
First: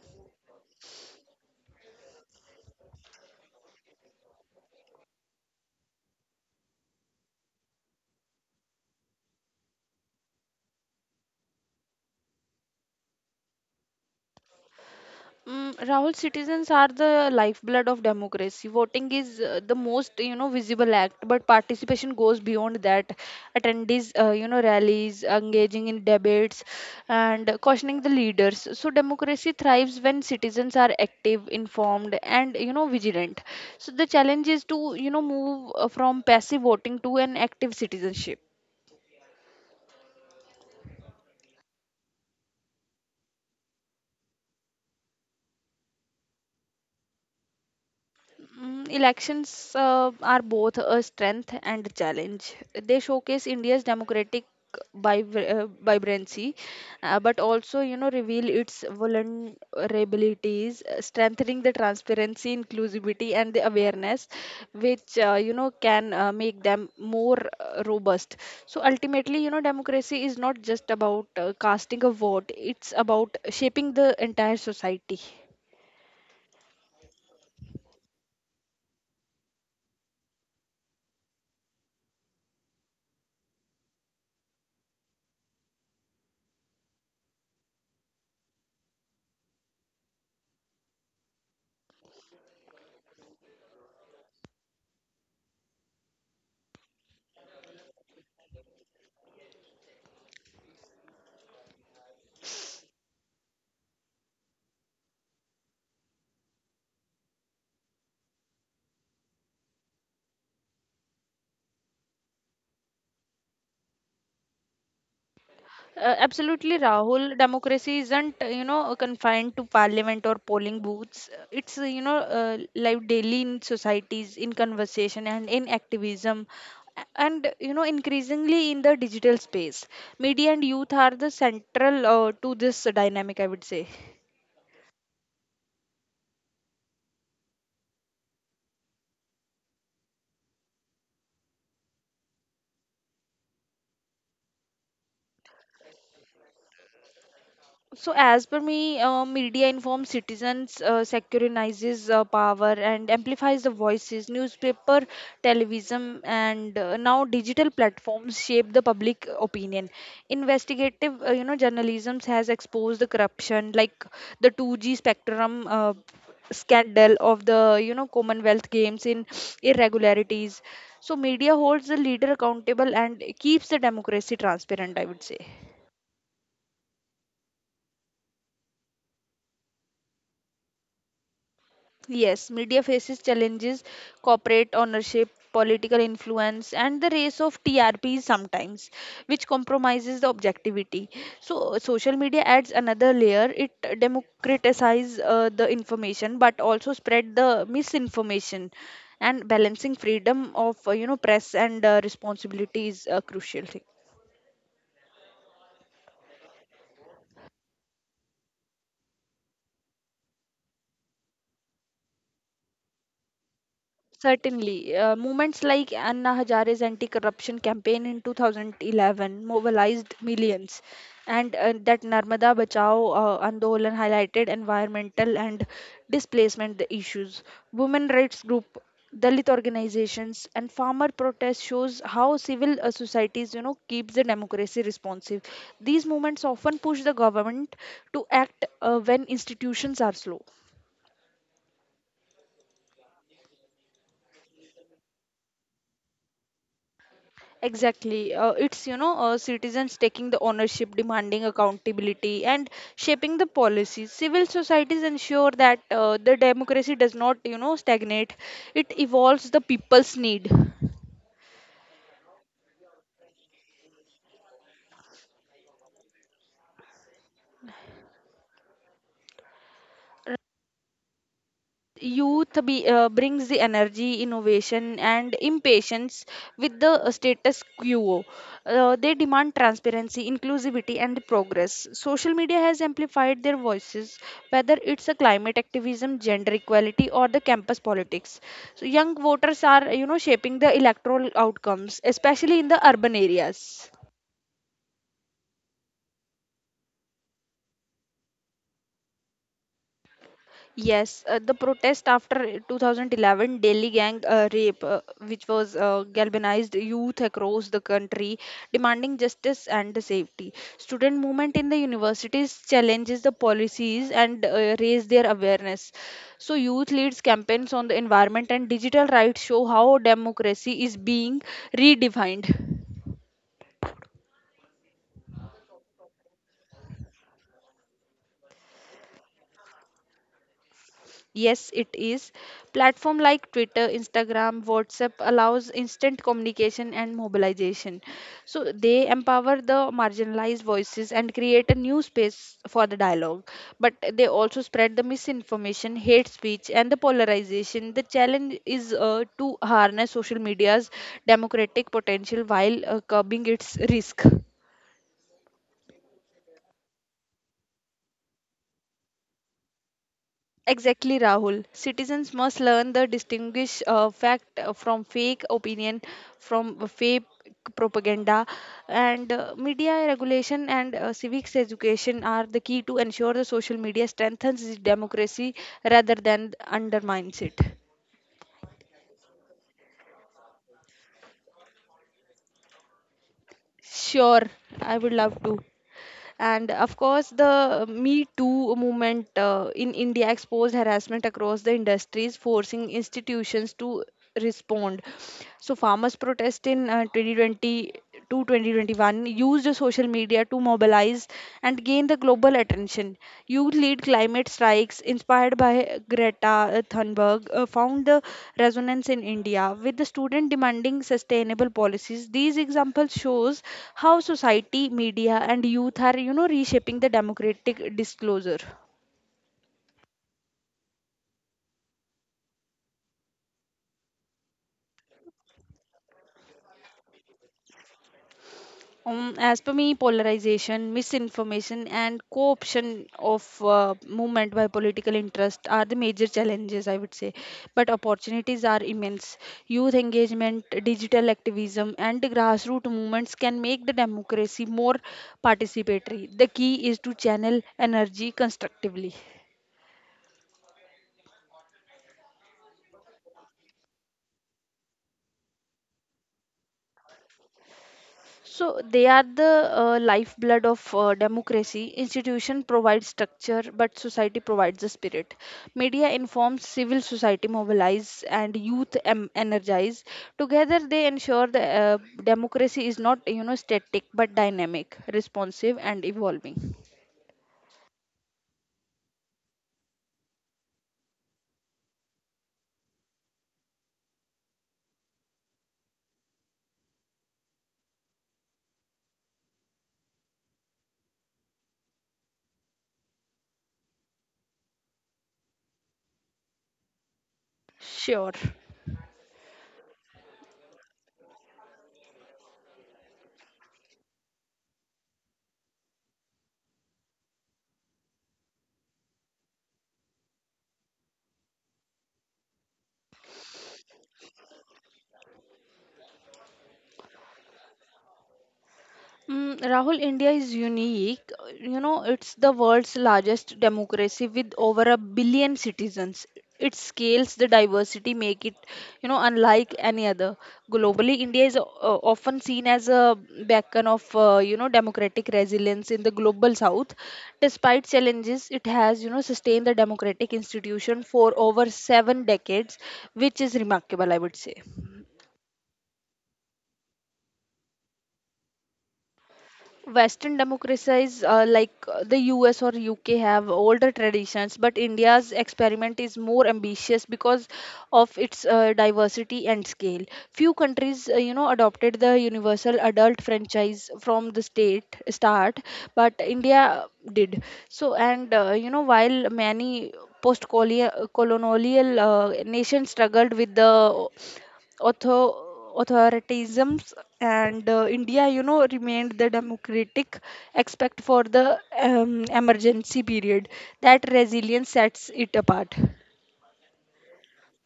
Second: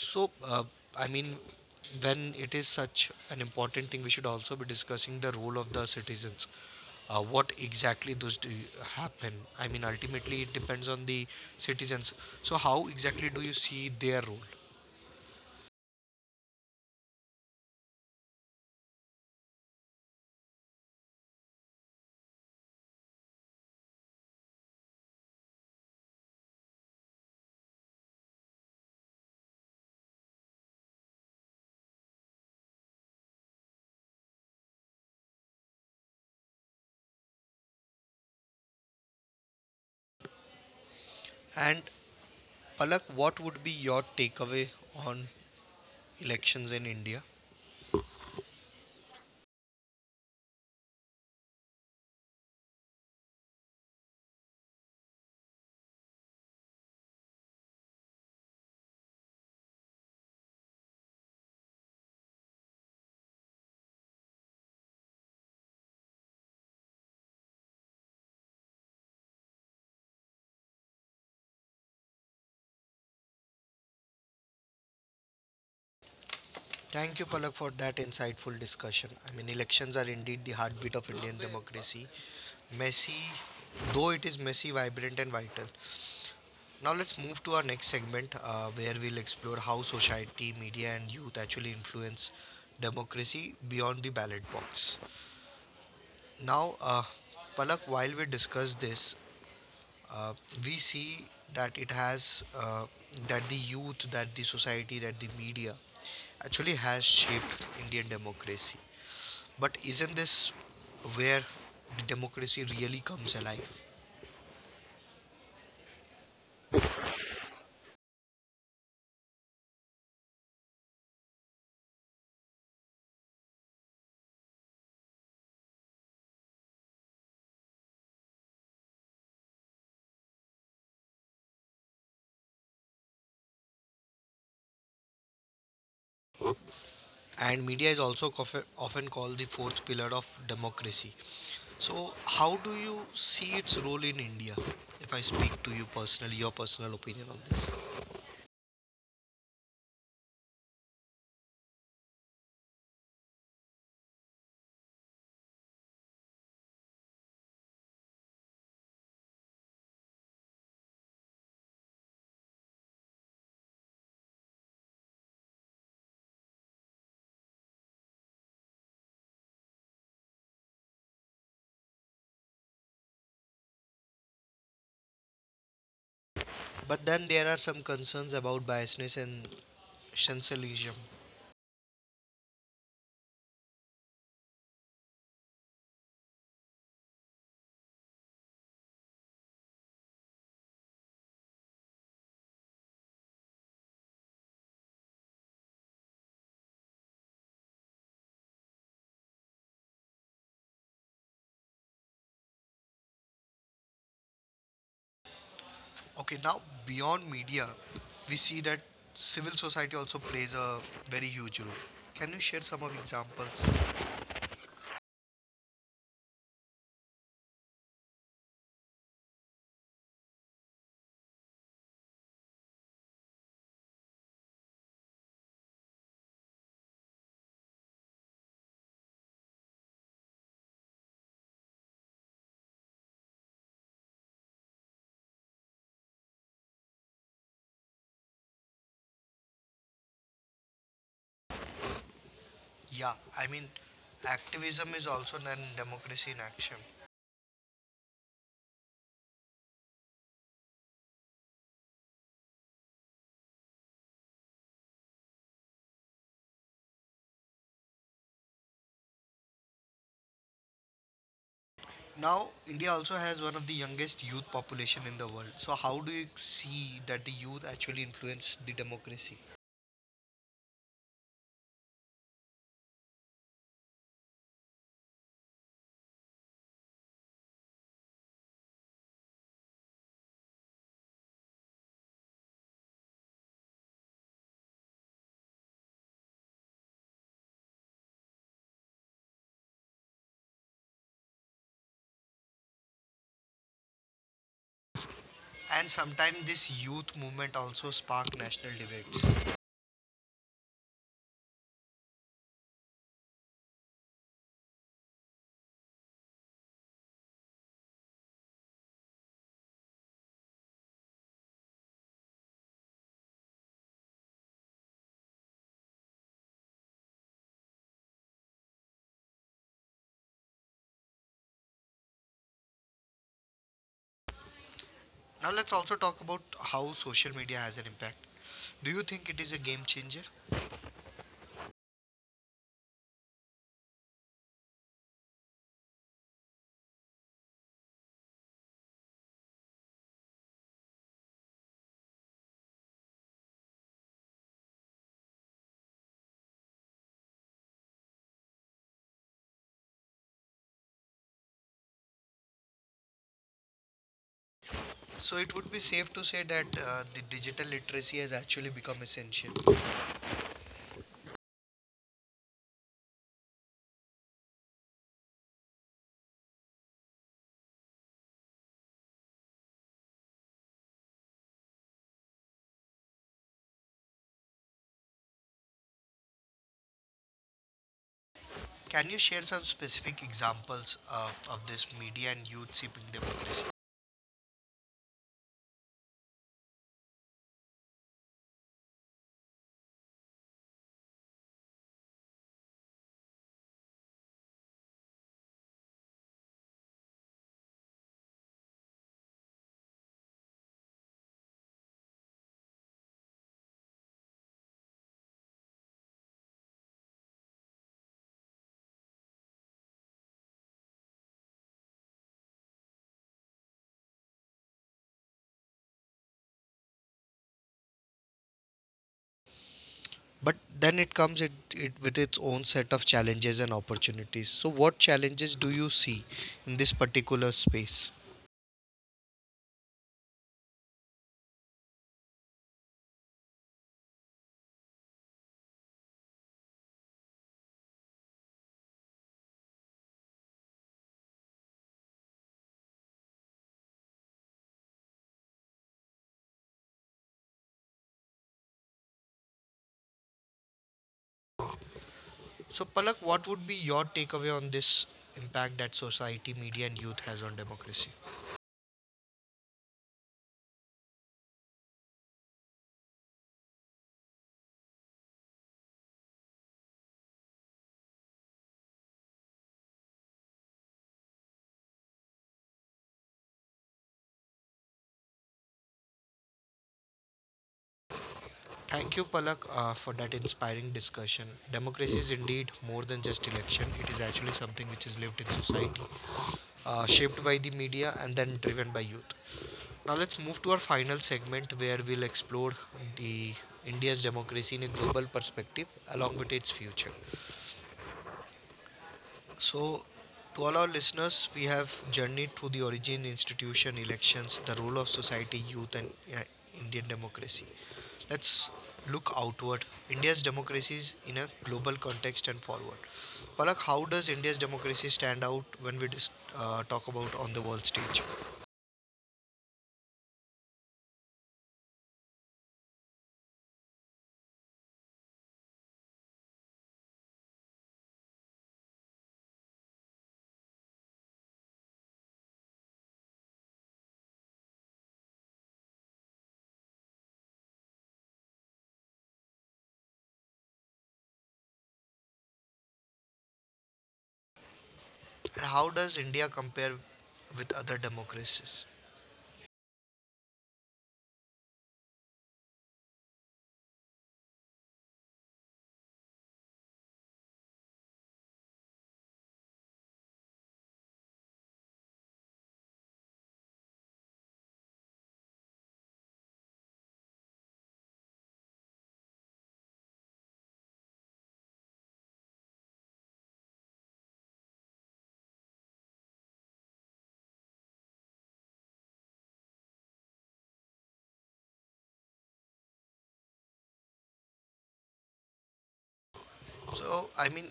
Speaker 1: So, uh, I mean, when it is such an important thing, we should also be discussing the role of the citizens. What exactly those do happen? I mean, ultimately, it depends on the citizens. So, how exactly do you see their role?
Speaker 2: Mm, Rahul, citizens are the lifeblood of democracy. Voting is the most, visible act, but participation goes beyond that. Attendees, rallies, engaging in debates, and questioning the leaders. So democracy thrives when citizens are active, informed, and, vigilant. So the challenge is to, move from passive voting to an active citizenship.
Speaker 1: And Palak, what would be your takeaway on elections in India?
Speaker 2: Mm, elections are both a strength and a challenge. They showcase India's democratic vibrancy, but also, reveal its vulnerabilities, strengthening the transparency, inclusivity, and the awareness, which can make them more robust. So ultimately, democracy is not just about casting a vote; it's about shaping the entire society.
Speaker 1: Thank you, Palak, for that insightful discussion. I mean, elections are indeed the heartbeat of Indian democracy. Messy, though it is messy, vibrant, and vital. Now let's move to our next segment where we'll explore how society, media, and youth actually influence democracy beyond the ballot box. Now, Palak, while we discuss this, uh, we see that it has that the youth, that the society, that the media actually has shaped Indian democracy. But isn't this where the democracy really comes alive?
Speaker 2: Absolutely, Rahul. Democracy isn't, confined to parliament or polling booths. It's, live daily in societies, in conversation, and in activism. And, increasingly in the digital space. Media and youth are the central to this dynamic, I would say.
Speaker 1: And media is also often called the fourth pillar of democracy. So, how do you see its role in India? If I speak to you personally, your personal opinion on this.
Speaker 2: So, as per me, media informs citizens, securitizes power, and amplifies the voices. Newspaper, television, and now digital platforms shape the public opinion. Investigative, journalism has exposed the corruption, like the 2G spectrum scandal of the, Commonwealth Games in irregularities. So, media holds the leader accountable and keeps the democracy transparent, I would say.
Speaker 1: But then there are some concerns about biasness and sensationalism.
Speaker 2: Yes, media faces challenges: corporate ownership, political influence, and the race of TRPs sometimes, which compromises the objectivity. So, social media adds another layer. It democratizes the information, but also spread the misinformation. And balancing freedom of, press and responsibility is a crucial thing.
Speaker 1: Okay, now beyond media, we see that civil society also plays a very huge role. Can you share some of examples?
Speaker 2: Certainly, movements like Anna Hazare's anti-corruption campaign in 2011 mobilized millions, and that Narmada Bachao Andolan highlighted environmental and displacement issues. Women rights group, Dalit organizations, and farmer protests shows how civil societies, keeps the democracy responsive. These movements often push the government to act when institutions are slow.
Speaker 1: Yeah, I mean, activism is also then democracy in action.
Speaker 2: Exactly. Citizens taking the ownership, demanding accountability, and shaping the policies. Civil societies ensure that the democracy does not, stagnate. It evolves the people's need.
Speaker 1: Now, India also has one of the youngest youth population in the world. So, how do you see that the youth actually influence the democracy?
Speaker 2: Youth brings the energy, innovation, and impatience with the status quo. They demand transparency, inclusivity, and progress. Social media has amplified their voices, whether it's a climate activism, gender equality, or the campus politics. So young voters are, shaping the electoral outcomes, especially in the urban areas.
Speaker 1: And sometimes this youth movement also spark national debates.
Speaker 2: Yes, the protest after 2011 Delhi gang rape, which was galvanized youth across the country, demanding justice and the safety. Student movement in the universities challenges the policies and raise their awareness. So youth leads campaigns on the environment and digital rights show how democracy is being redefined.
Speaker 1: Now, let's also talk about how social media has an impact. Do you think it is a game changer?
Speaker 2: Yes, it is. Platform like Twitter, Instagram, WhatsApp allows instant communication and mobilization. So they empower the marginalized voices and create a new space for the dialogue. But they also spread the misinformation, hate speech, and the polarization. The challenge is to harness social media's democratic potential while curbing its risk.
Speaker 1: So, it would be safe to say that the digital literacy has actually become essential.
Speaker 2: Exactly, Rahul. Citizens must learn the distinguish fact from fake opinion, from fake propaganda, and media regulation and civics education are the key to ensure the social media strengthens the democracy rather than undermines it.
Speaker 1: Can you share some specific examples of this media and youth shaping democracy?
Speaker 2: Sure, I would love to. And of course, the Me Too movement in India exposed harassment across the industries, forcing institutions to respond. So, farmers protest in 2020 to 2021 used social media to mobilize and gain the global attention. Youth lead climate strikes inspired by Greta Thunberg found the resonance in India with the student demanding sustainable policies. These examples shows how society, media and youth are, reshaping the democratic disclosure.
Speaker 1: But then it comes it, it with its own set of challenges and opportunities. So what challenges do you see in this particular space?
Speaker 2: As per me, polarization, misinformation, and co-option of movement by political interest are the major challenges, I would say. But opportunities are immense. Youth engagement, digital activism, and grassroots movements can make the democracy more participatory. The key is to channel energy constructively.
Speaker 1: So Palak, what would be your takeaway on this impact that society, media and youth has on democracy?
Speaker 2: So they are the lifeblood of democracy. Institution provides structure, but society provides the spirit. Media informs, civil society mobilize, and energize. Together, they ensure the democracy is not static but dynamic, responsive, and evolving.
Speaker 1: Thank you, Palak, for that inspiring discussion. Democracy is indeed more than just election. It is actually something which is lived in society, shaped by the media and then driven by youth. Now let's move to our final segment where we'll explore the India's democracy in a global perspective along with its future.
Speaker 2: Sure.
Speaker 1: So, to all our listeners, we have journeyed through the origin, institution, elections, the role of society, youth, and Indian democracy. Let's look outward. India's democracy is in a global context and forward. Palak, how does India's democracy stand out when we talk about on the world stage?
Speaker 2: Mm, Rahul, India is unique. It's the world's largest democracy with over a billion citizens. It scales the diversity, make it, unlike any other. Globally, India is often seen as a beacon of, democratic resilience in the global south. Despite challenges, it has, sustained the democratic institution for over seven decades, which is remarkable, I would say.
Speaker 1: And how does India compare with other democracies?
Speaker 2: Western democracies like the US or UK have older traditions, but India's experiment is more ambitious because of its diversity and scale. Few countries, adopted the universal adult franchise from the state start, but India did. So, and while many post-colonial nations struggled with the author authoritarianisms, and india remained the democratic, except for the emergency period. That resilience sets it apart.
Speaker 1: So, I mean,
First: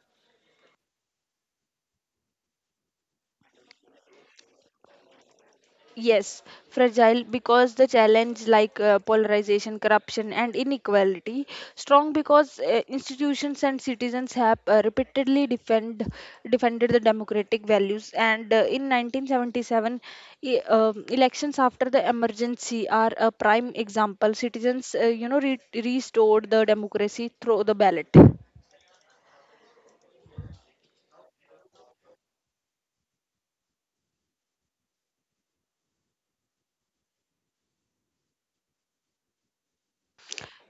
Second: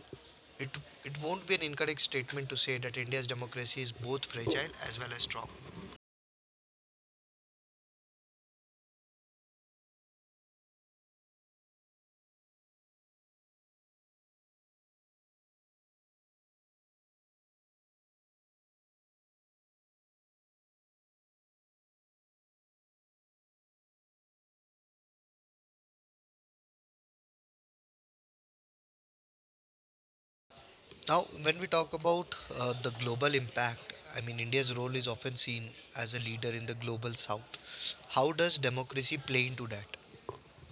Speaker 1: it, it won't be an incorrect statement to say that India's democracy is both fragile as well as strong.
Speaker 2: Yes, fragile because the challenge like polarization, corruption, and inequality. Strong because institutions and citizens have repeatedly defend defended the democratic values. And in 1977, elections after the emergency are a prime example. Citizens, restored the democracy through the ballot.
Speaker 1: Now, when we talk about the global impact, I mean, India's role is often seen as a leader in the global south. How does democracy play into that?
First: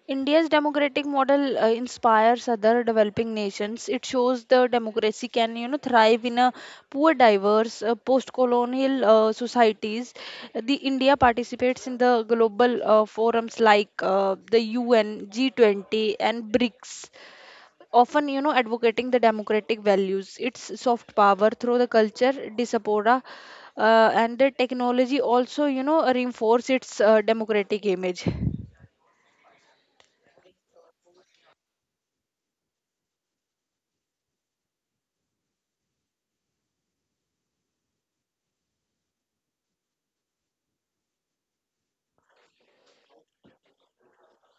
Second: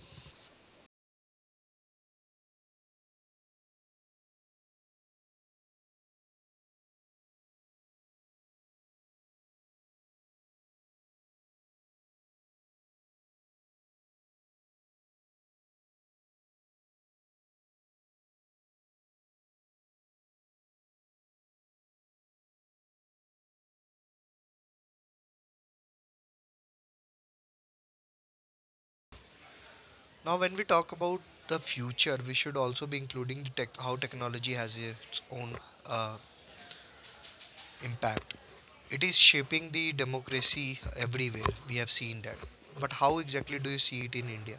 Speaker 2: India's democratic model inspires other developing nations. It shows the democracy can, thrive in a poor, diverse, post-colonial societies. The India participates in the global forums like the UN, G20, and BRICS. Often, advocating the democratic values. Its soft power through the culture, diaspora, and the technology also, reinforce its democratic image.
Speaker 1: Now, when we talk about the future, we should also be including the tech, how technology has its own uh, impact. It is shaping the democracy everywhere. We have seen that. But how exactly do you see it in India?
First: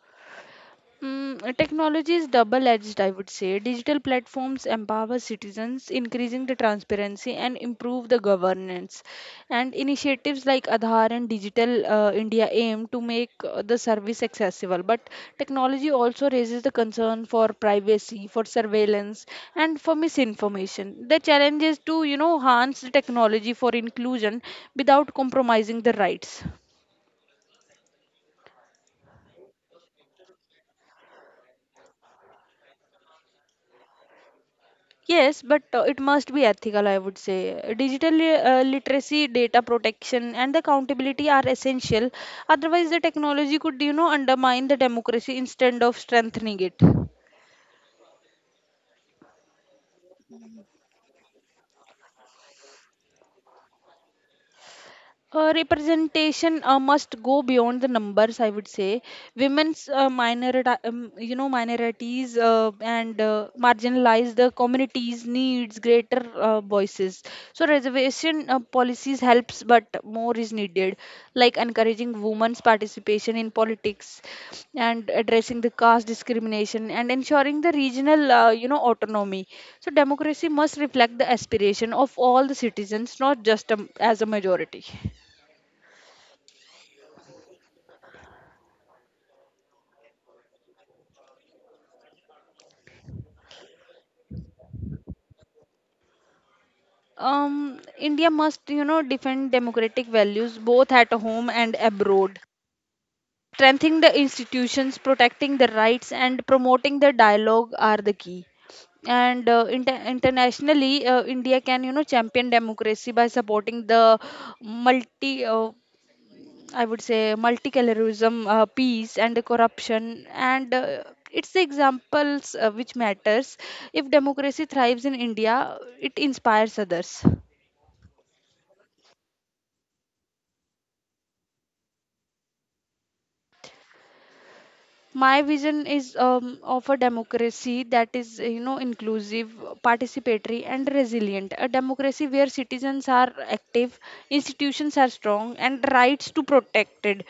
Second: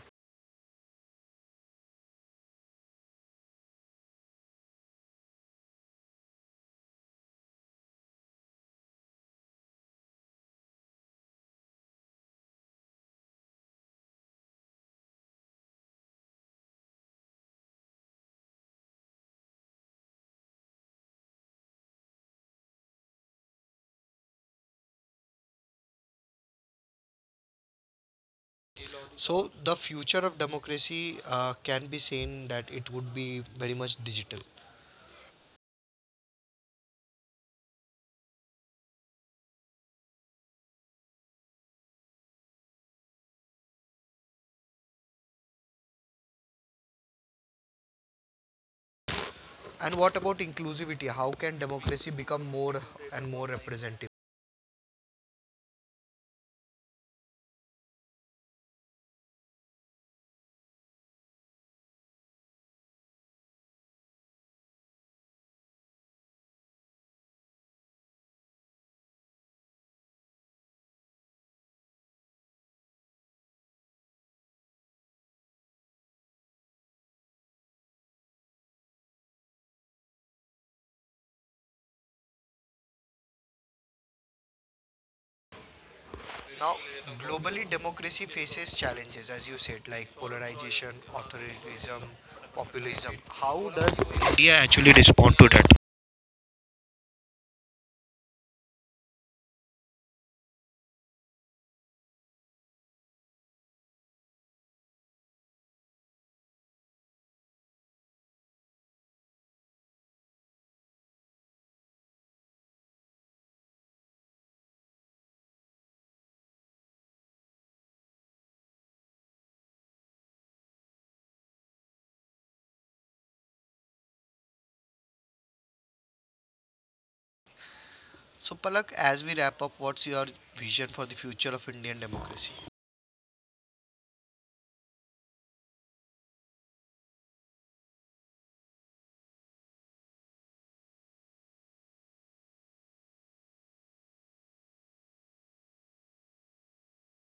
Speaker 2: Mm, technology is double-edged, I would say. Digital platforms empower citizens, increasing the transparency and improve the governance. And initiatives like Aadhaar and Digital India aim to make the service accessible. But technology also raises the concern for privacy, for surveillance, and for misinformation. The challenge is to, enhance the technology for inclusion without compromising the rights.
Speaker 1: So, the future of democracy can be seen that it would be very much digital.
Speaker 2: Yes, but it must be ethical, I would say. Digital literacy, data protection, and the accountability are essential. Otherwise, the technology could, undermine the democracy instead of strengthening it.
Speaker 1: And what about inclusivity? How can democracy become more and more representative?
Speaker 2: Representation must go beyond the numbers, I would say. Minorities and marginalized communities needs greater voices. So reservation policies helps, but more is needed, like encouraging women's participation in politics and addressing the caste discrimination and ensuring the regional, autonomy. So democracy must reflect the aspiration of all the citizens, not just as a majority.
Speaker 1: Now, globally, democracy faces challenges, as you said, like polarization, authoritarianism, populism. How does India actually respond to that?
Speaker 2: India must, defend democratic values both at home and abroad. Strengthening the institutions, protecting the rights, and promoting the dialogue are the key. And internationally, India can, champion democracy by supporting the multi, uh, I would say, multiculturalism, peace, and the corruption. And it's the examples which matters. If democracy thrives in India, it inspires others.
Speaker 1: So, Palak, as we wrap up, what's your vision for the future of Indian democracy?
Speaker 2: My vision is of a democracy that is inclusive, participatory, and resilient. A democracy where citizens are active, institutions are strong, and rights to protected.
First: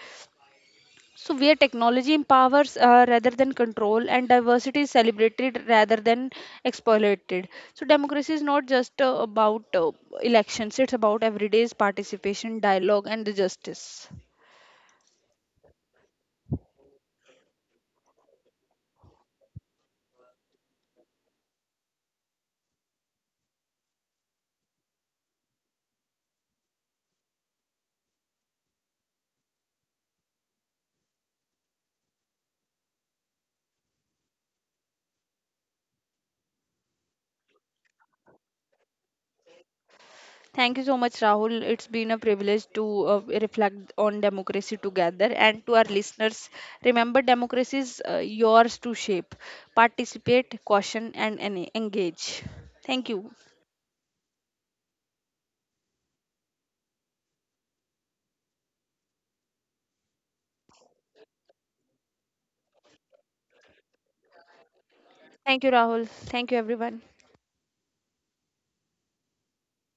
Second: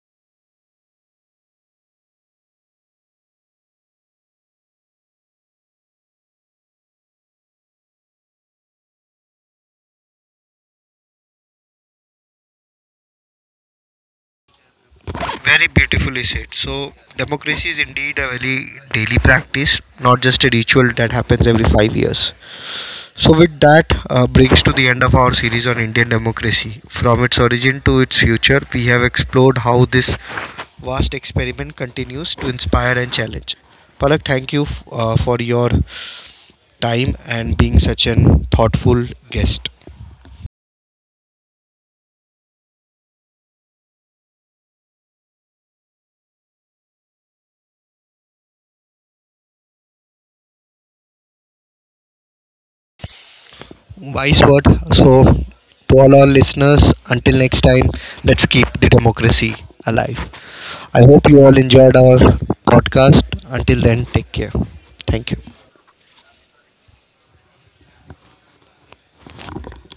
Speaker 2: So where technology empowers rather than control, and diversity is celebrated rather than exploited. So democracy is not just about elections. It's about everyday's participation, dialogue, and the justice.
Speaker 1: Very beautifully said. So, democracy is indeed a very daily practice, not just a ritual that happens every 5 years. So, with that, brings to the end of our series on Indian democracy. From its origin to its future, we have explored how this vast experiment continues to inspire and challenge. Palak, thank you for your time and being such an thoughtful guest.
Speaker 2: Thank you so much, Rahul. It's been a privilege to reflect on democracy together. And to our listeners, remember democracy is yours to shape. Participate, caution, and engage. Thank you.
Speaker 1: Wise word. So, to all our listeners, until next time, let's keep the democracy alive. I hope you all enjoyed our podcast. Until then, take care. Thank
Speaker 2: Thank you,
Speaker 1: you.
Speaker 2: Rahul. Thank you, everyone.